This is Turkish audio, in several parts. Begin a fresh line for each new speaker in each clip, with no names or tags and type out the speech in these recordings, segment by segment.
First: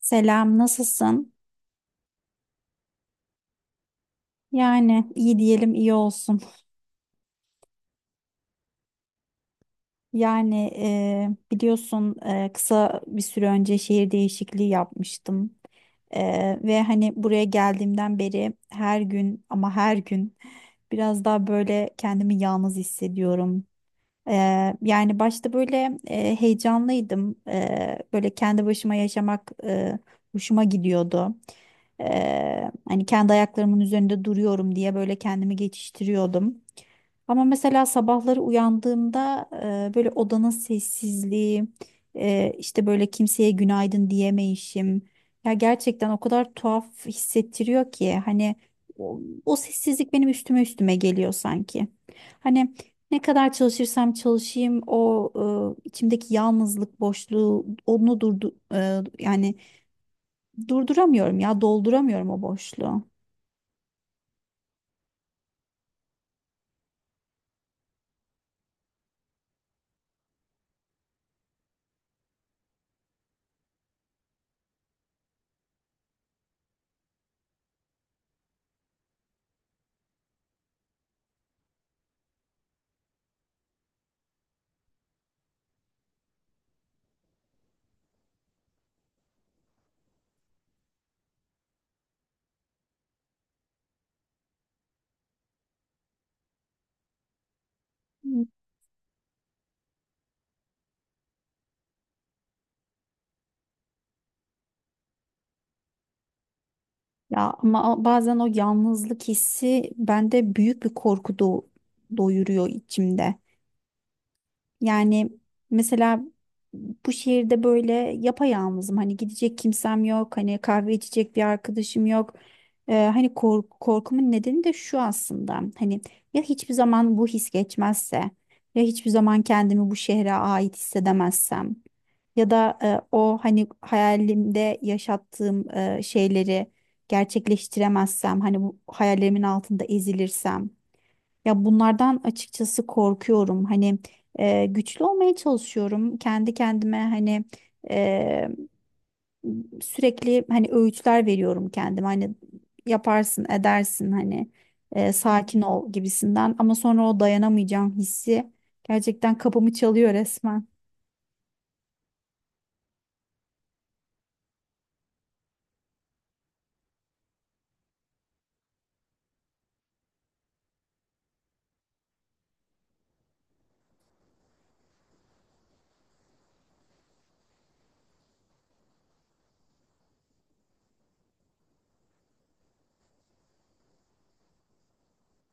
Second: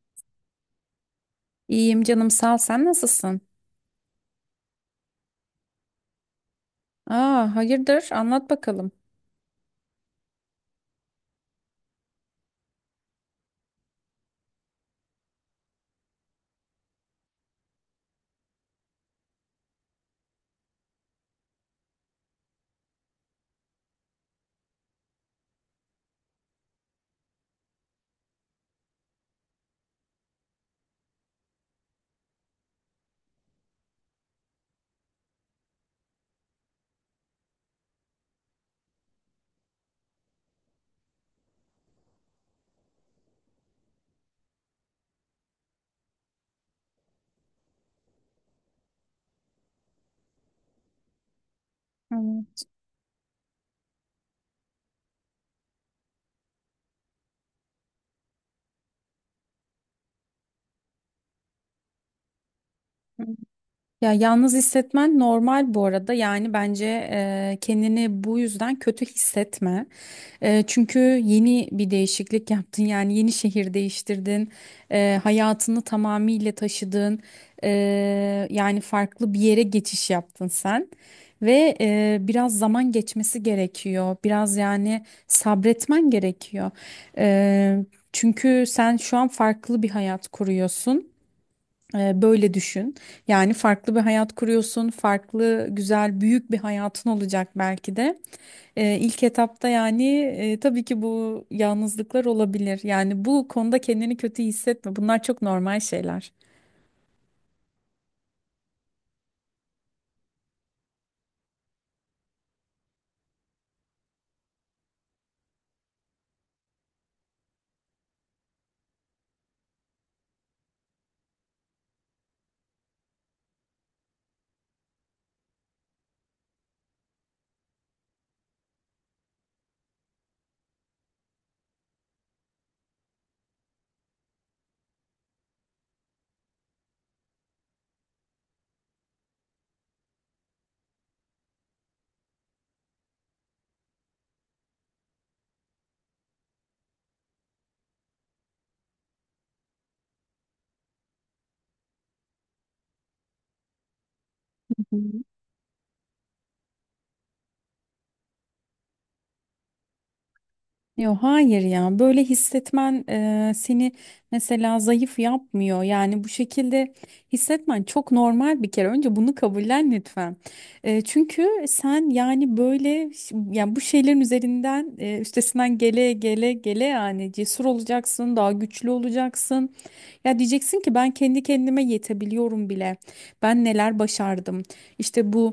Selam, nasılsın?
İyiyim canım sağ ol. Sen nasılsın?
Yani iyi diyelim iyi olsun.
Aa, hayırdır? Anlat bakalım.
Yani biliyorsun kısa bir süre önce şehir değişikliği yapmıştım. Ve hani buraya geldiğimden beri her gün ama her gün biraz daha böyle kendimi yalnız hissediyorum. E, yani başta böyle heyecanlıydım. Böyle kendi başıma yaşamak hoşuma gidiyordu. Hani kendi ayaklarımın üzerinde duruyorum diye böyle kendimi geçiştiriyordum. Ama mesela sabahları uyandığımda böyle odanın sessizliği, işte böyle kimseye günaydın diyemeyişim. Ya gerçekten o kadar tuhaf hissettiriyor ki hani o, o sessizlik benim üstüme üstüme geliyor sanki.
Hı
Hani ne kadar çalışırsam çalışayım o içimdeki yalnızlık boşluğu onu yani durduramıyorum ya dolduramıyorum o boşluğu.
hı. Ya yalnız hissetmen normal bu arada. Yani bence kendini bu yüzden kötü hissetme. Çünkü yeni bir değişiklik yaptın. Yani yeni şehir değiştirdin. Hayatını tamamıyla taşıdın. Eee, yani farklı bir yere geçiş yaptın sen. Ve biraz zaman geçmesi gerekiyor. Biraz yani sabretmen gerekiyor. Eee, çünkü sen şu an farklı bir hayat kuruyorsun. Böyle düşün. Yani farklı bir hayat kuruyorsun, farklı, güzel, büyük bir hayatın olacak belki de. İlk etapta yani tabii ki bu yalnızlıklar olabilir. Yani bu konuda kendini kötü hissetme. Bunlar çok normal şeyler.
Ya ama bazen o yalnızlık hissi bende büyük bir korku doyuruyor içimde. Yani mesela bu şehirde böyle yapayalnızım. Hani gidecek kimsem yok. Hani kahve içecek bir arkadaşım yok. Hani korkumun nedeni de şu aslında. Hani ya hiçbir zaman bu his geçmezse ya hiçbir zaman kendimi bu şehre ait hissedemezsem. Ya da o hani hayalimde yaşattığım şeyleri gerçekleştiremezsem, hani bu hayallerimin altında ezilirsem. Ya bunlardan açıkçası korkuyorum. Hani güçlü olmaya çalışıyorum. Kendi kendime hani e, sürekli hani öğütler veriyorum kendime. Hani yaparsın, edersin, sakin ol gibisinden. Ama sonra o dayanamayacağım hissi gerçekten kapımı çalıyor resmen.
Yok hayır ya böyle hissetmen seni mesela zayıf yapmıyor. Yani bu şekilde hissetmen çok normal, bir kere önce bunu kabullen lütfen. Çünkü sen yani yani bu şeylerin üstesinden gele gele gele yani cesur olacaksın, daha güçlü olacaksın. Ya diyeceksin ki ben kendi kendime yetebiliyorum bile, ben neler başardım, işte bu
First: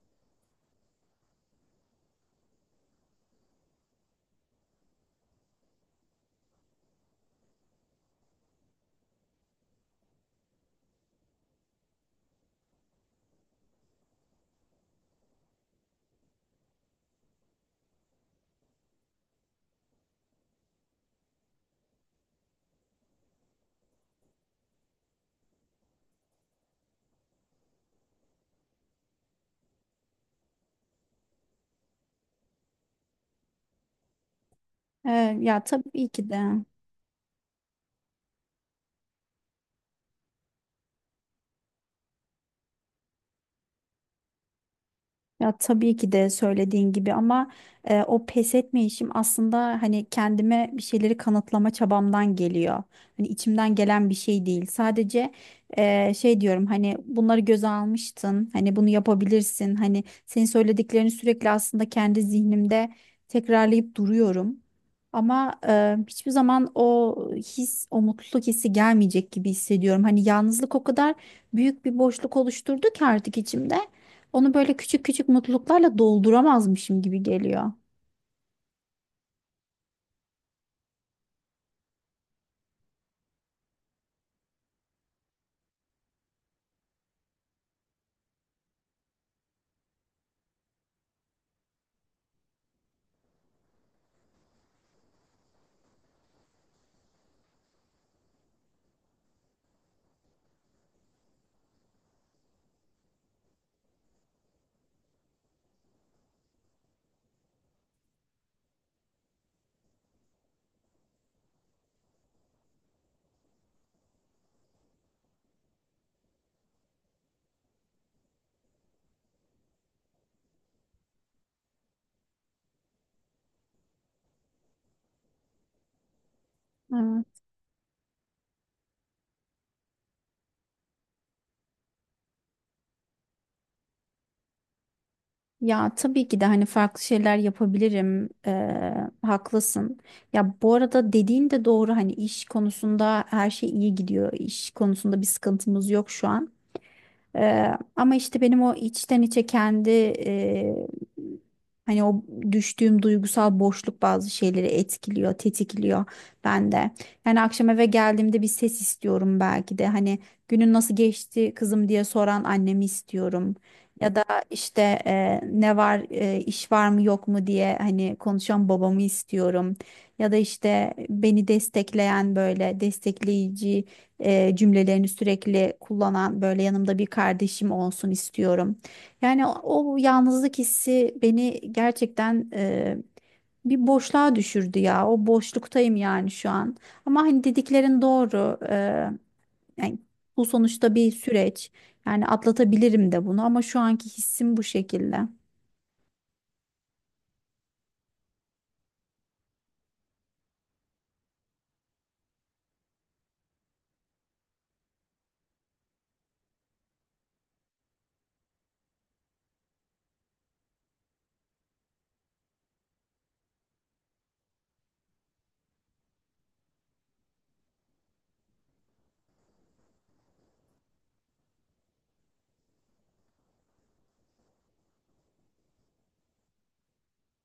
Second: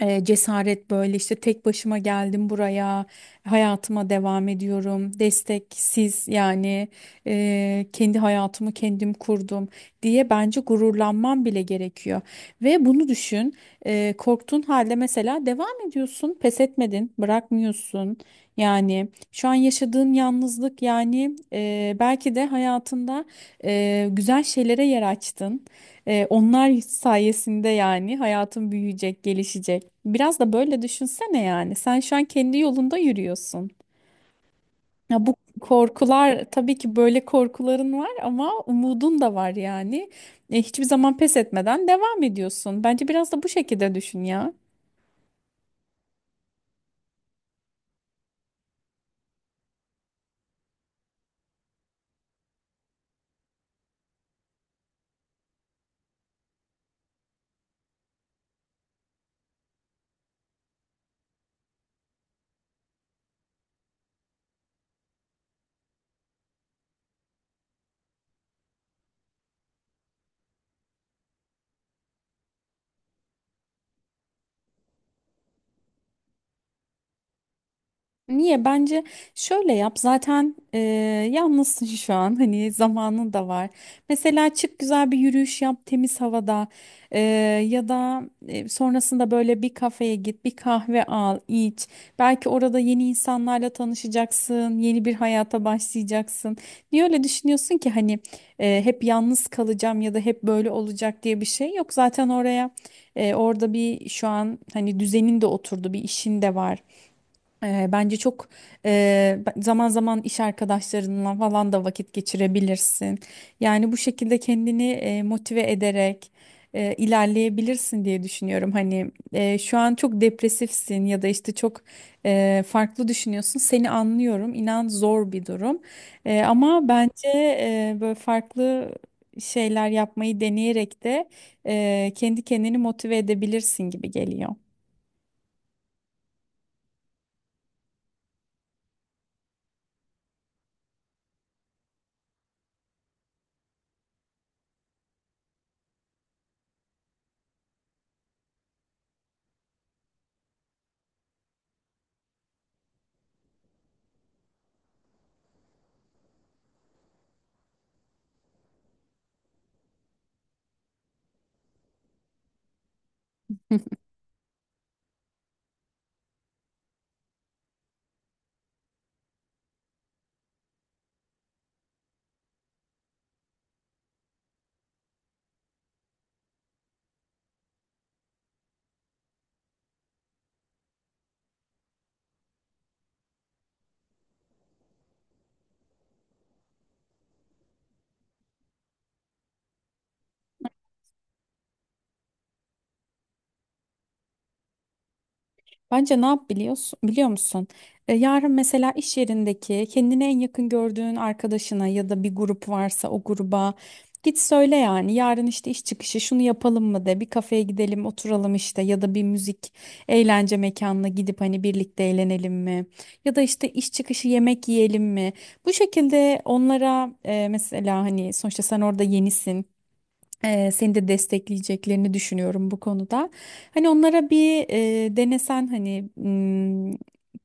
cesaret. Böyle işte tek başıma geldim buraya, hayatıma devam ediyorum desteksiz yani, kendi hayatımı kendim kurdum diye bence gururlanman bile gerekiyor. Ve bunu düşün, korktuğun halde mesela devam ediyorsun, pes etmedin, bırakmıyorsun. Yani şu an yaşadığın yalnızlık, yani belki de hayatında güzel şeylere yer açtın. Onlar sayesinde yani hayatın büyüyecek, gelişecek. Biraz da böyle düşünsene yani. Sen şu an kendi yolunda yürüyorsun.
E,
Ya bu
ya tabii ki
korkular,
de.
tabii ki böyle korkuların var ama umudun da var yani. Hiçbir zaman pes etmeden devam ediyorsun. Bence biraz da bu şekilde düşün ya.
Ya tabii ki de söylediğin gibi ama o pes etme aslında hani kendime bir şeyleri kanıtlama çabamdan geliyor. Hani içimden gelen bir şey değil. Sadece şey diyorum hani bunları göze almıştın. Hani bunu yapabilirsin. Hani senin söylediklerini sürekli aslında kendi zihnimde tekrarlayıp duruyorum. Ama hiçbir zaman o his, o mutluluk hissi gelmeyecek gibi hissediyorum. Hani yalnızlık o kadar büyük bir boşluk oluşturdu ki artık içimde. Onu böyle küçük küçük mutluluklarla dolduramazmışım gibi geliyor.
Niye? Bence şöyle yap. Zaten yalnızsın şu an. Hani zamanın da var. Mesela çık, güzel bir yürüyüş yap temiz havada. E, ya da sonrasında böyle bir kafeye git, bir kahve al, iç. Belki orada yeni insanlarla tanışacaksın, yeni bir hayata başlayacaksın. Niye öyle düşünüyorsun ki? Hani hep yalnız kalacağım ya da hep böyle olacak diye bir şey yok. Zaten orada bir şu an hani düzenin de oturdu, bir işin de var. Bence çok eee, zaman zaman iş arkadaşlarınla falan da vakit geçirebilirsin. Yani bu şekilde kendini motive ederek ilerleyebilirsin diye düşünüyorum. Hani şu an çok depresifsin ya da işte çok farklı düşünüyorsun. Seni anlıyorum. İnan zor bir durum. Ama bence
Evet.
böyle farklı şeyler yapmayı deneyerek de kendi kendini motive edebilirsin gibi geliyor.
Ya tabii ki de hani farklı şeyler yapabilirim. Haklısın. Ya bu arada dediğin de doğru hani iş konusunda her şey iyi gidiyor. İş konusunda bir sıkıntımız yok şu an. Ama işte benim o içten içe kendi hani o düştüğüm duygusal boşluk bazı şeyleri etkiliyor, tetikliyor bende. Yani akşam eve geldiğimde bir ses istiyorum belki de hani günün nasıl geçti kızım diye soran annemi istiyorum. Ya da işte ne var iş var mı yok mu diye hani konuşan babamı istiyorum. Ya da işte beni destekleyen böyle destekleyici cümlelerini sürekli kullanan böyle yanımda bir kardeşim olsun istiyorum. Yani o yalnızlık hissi beni gerçekten bir boşluğa düşürdü ya. O boşluktayım yani şu an. Ama hani dediklerin doğru. Yani bu sonuçta bir süreç. Yani atlatabilirim de bunu ama şu anki hissim bu şekilde.
Bence ne yap biliyorsun, biliyor musun? Yarın mesela iş yerindeki kendine en yakın gördüğün arkadaşına ya da bir grup varsa o gruba git söyle yani. Yarın işte iş çıkışı şunu yapalım mı de, bir kafeye gidelim oturalım işte, ya da bir müzik eğlence mekanına gidip hani birlikte eğlenelim mi? Ya da işte iş çıkışı yemek yiyelim mi? Bu şekilde onlara mesela, hani sonuçta sen orada yenisin. Seni de destekleyeceklerini düşünüyorum bu konuda. Hani onlara bir, denesen hani,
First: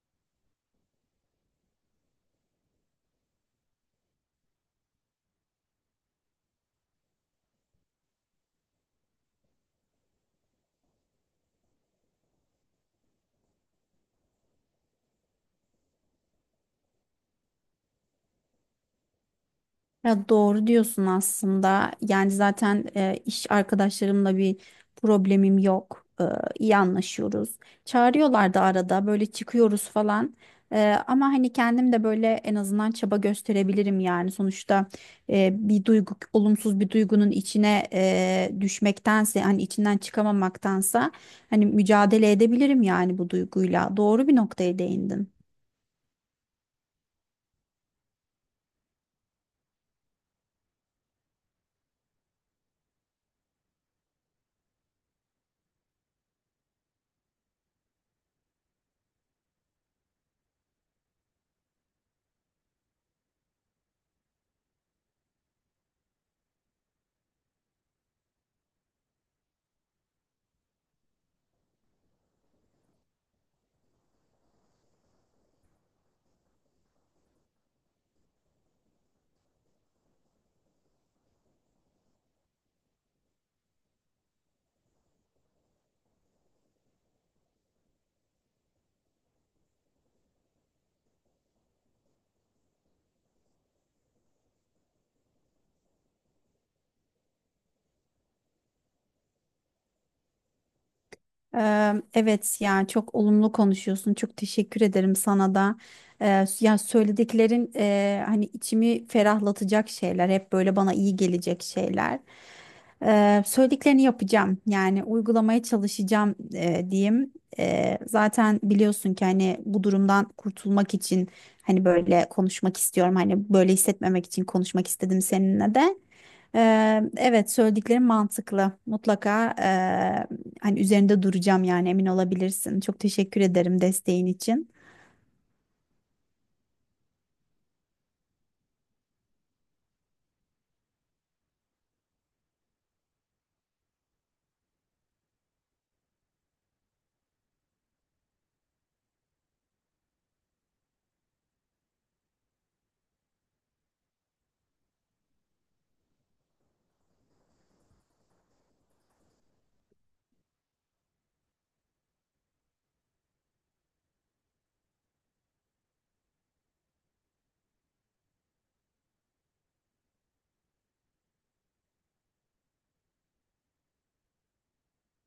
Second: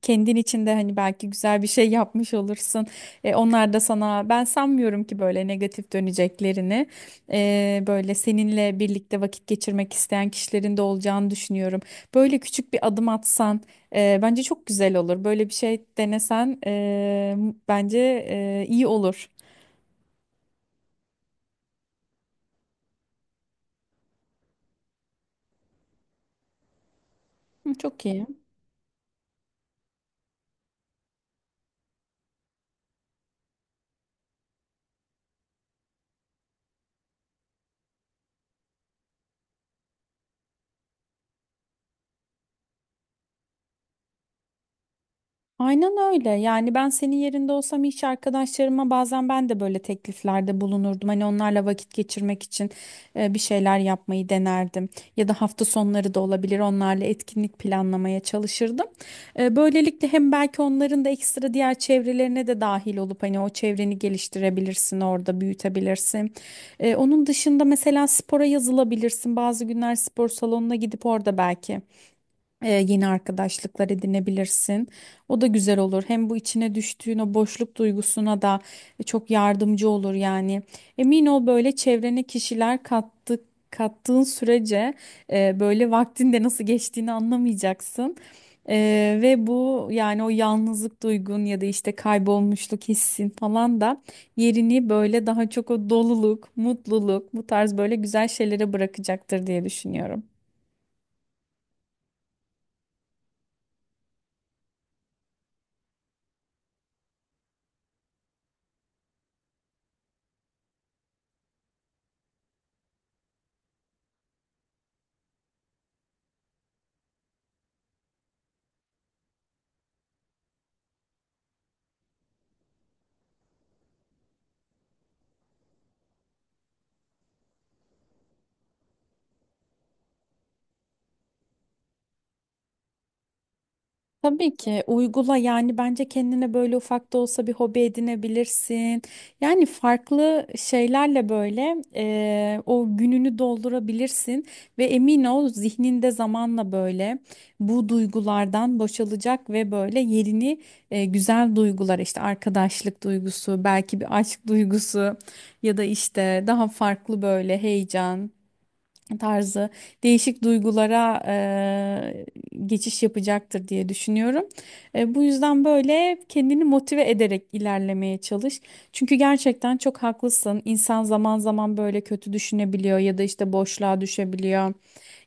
kendin içinde hani belki güzel bir şey yapmış olursun. Onlar da sana, ben sanmıyorum ki böyle negatif döneceklerini. Böyle seninle birlikte vakit geçirmek isteyen kişilerin de olacağını düşünüyorum. Böyle küçük bir adım atsan bence çok güzel olur. Böyle bir şey denesen bence iyi olur.
Ya doğru diyorsun aslında. Yani zaten iş arkadaşlarımla bir problemim yok. E, iyi anlaşıyoruz.
Hı, çok iyi.
Çağırıyorlar da arada böyle çıkıyoruz falan. E, ama hani kendim de böyle en azından çaba gösterebilirim yani. Sonuçta bir duygu, olumsuz bir duygunun içine düşmektense hani içinden çıkamamaktansa hani mücadele edebilirim yani bu duyguyla. Doğru bir noktaya değindin.
Aynen öyle. Yani ben senin yerinde olsam iş arkadaşlarıma bazen ben de böyle tekliflerde bulunurdum. Hani onlarla vakit geçirmek için bir şeyler yapmayı denerdim. Ya da hafta sonları da olabilir. Onlarla etkinlik planlamaya çalışırdım. Böylelikle hem belki onların da ekstra diğer çevrelerine de dahil olup hani o çevreni geliştirebilirsin, orada büyütebilirsin. Onun dışında mesela spora yazılabilirsin. Bazı günler spor salonuna gidip orada belki yeni arkadaşlıklar edinebilirsin. O da güzel olur. Hem bu içine düştüğün o boşluk duygusuna da çok yardımcı olur yani. Emin ol, böyle çevrene kişiler kattık kattığın sürece böyle vaktin de nasıl geçtiğini anlamayacaksın. Ve bu yani o yalnızlık duygun ya da işte kaybolmuşluk hissin falan da yerini böyle daha çok o doluluk, mutluluk, bu tarz böyle güzel şeylere bırakacaktır diye düşünüyorum.
Evet yani çok olumlu konuşuyorsun. Çok teşekkür ederim sana da. Yani söylediklerin hani içimi ferahlatacak şeyler, hep böyle bana iyi gelecek şeyler. Söylediklerini yapacağım. Yani uygulamaya çalışacağım diyeyim. Zaten biliyorsun ki hani bu durumdan kurtulmak için hani böyle konuşmak istiyorum. Hani böyle hissetmemek için konuşmak istedim seninle de. Eee, evet söylediklerim mantıklı. Mutlaka hani üzerinde duracağım yani emin olabilirsin. Çok teşekkür ederim desteğin
Tabii
için.
ki uygula yani. Bence kendine böyle ufak da olsa bir hobi edinebilirsin. Yani farklı şeylerle böyle o gününü doldurabilirsin ve emin ol, zihninde zamanla böyle bu duygulardan boşalacak ve böyle yerini güzel duygular, işte arkadaşlık duygusu, belki bir aşk duygusu, ya da işte daha farklı böyle heyecan tarzı değişik duygulara geçiş yapacaktır diye düşünüyorum. Bu yüzden böyle kendini motive ederek ilerlemeye çalış. Çünkü gerçekten çok haklısın. İnsan zaman zaman böyle kötü düşünebiliyor ya da işte boşluğa düşebiliyor.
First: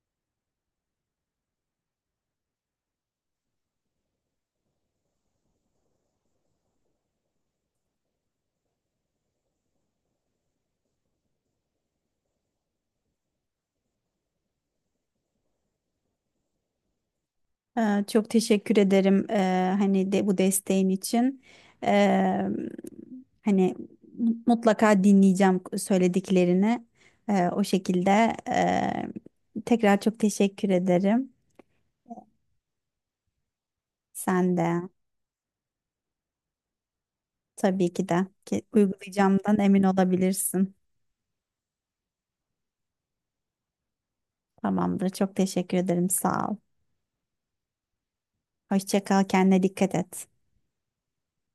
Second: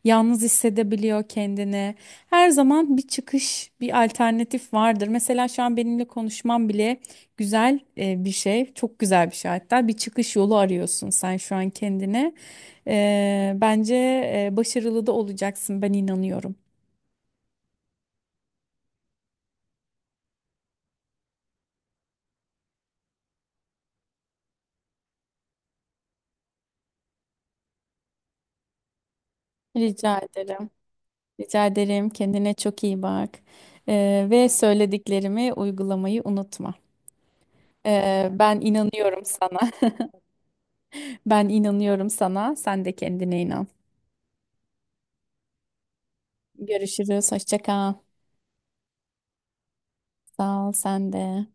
Yalnız hissedebiliyor kendini. Her zaman bir çıkış, bir alternatif vardır. Mesela şu an benimle konuşmam bile güzel bir şey, çok güzel bir şey hatta. Bir çıkış yolu arıyorsun sen şu an kendine. Bence başarılı da olacaksın. Ben inanıyorum.
Çok teşekkür ederim hani de bu desteğin için. Ee, hani mutlaka dinleyeceğim söylediklerini. O şekilde tekrar
Rica
çok teşekkür
ederim.
ederim.
Rica ederim. Kendine çok iyi bak. Ve
Sen de
söylediklerimi uygulamayı unutma.
tabii ki de
Ben
ki
inanıyorum
uygulayacağımdan
sana.
emin olabilirsin.
Ben inanıyorum sana. Sen de kendine inan.
Tamamdır. Çok teşekkür ederim. Sağ ol.
Görüşürüz. Hoşça kal.
Hoşça kal. Kendine dikkat et.
Sağ ol. Sen de.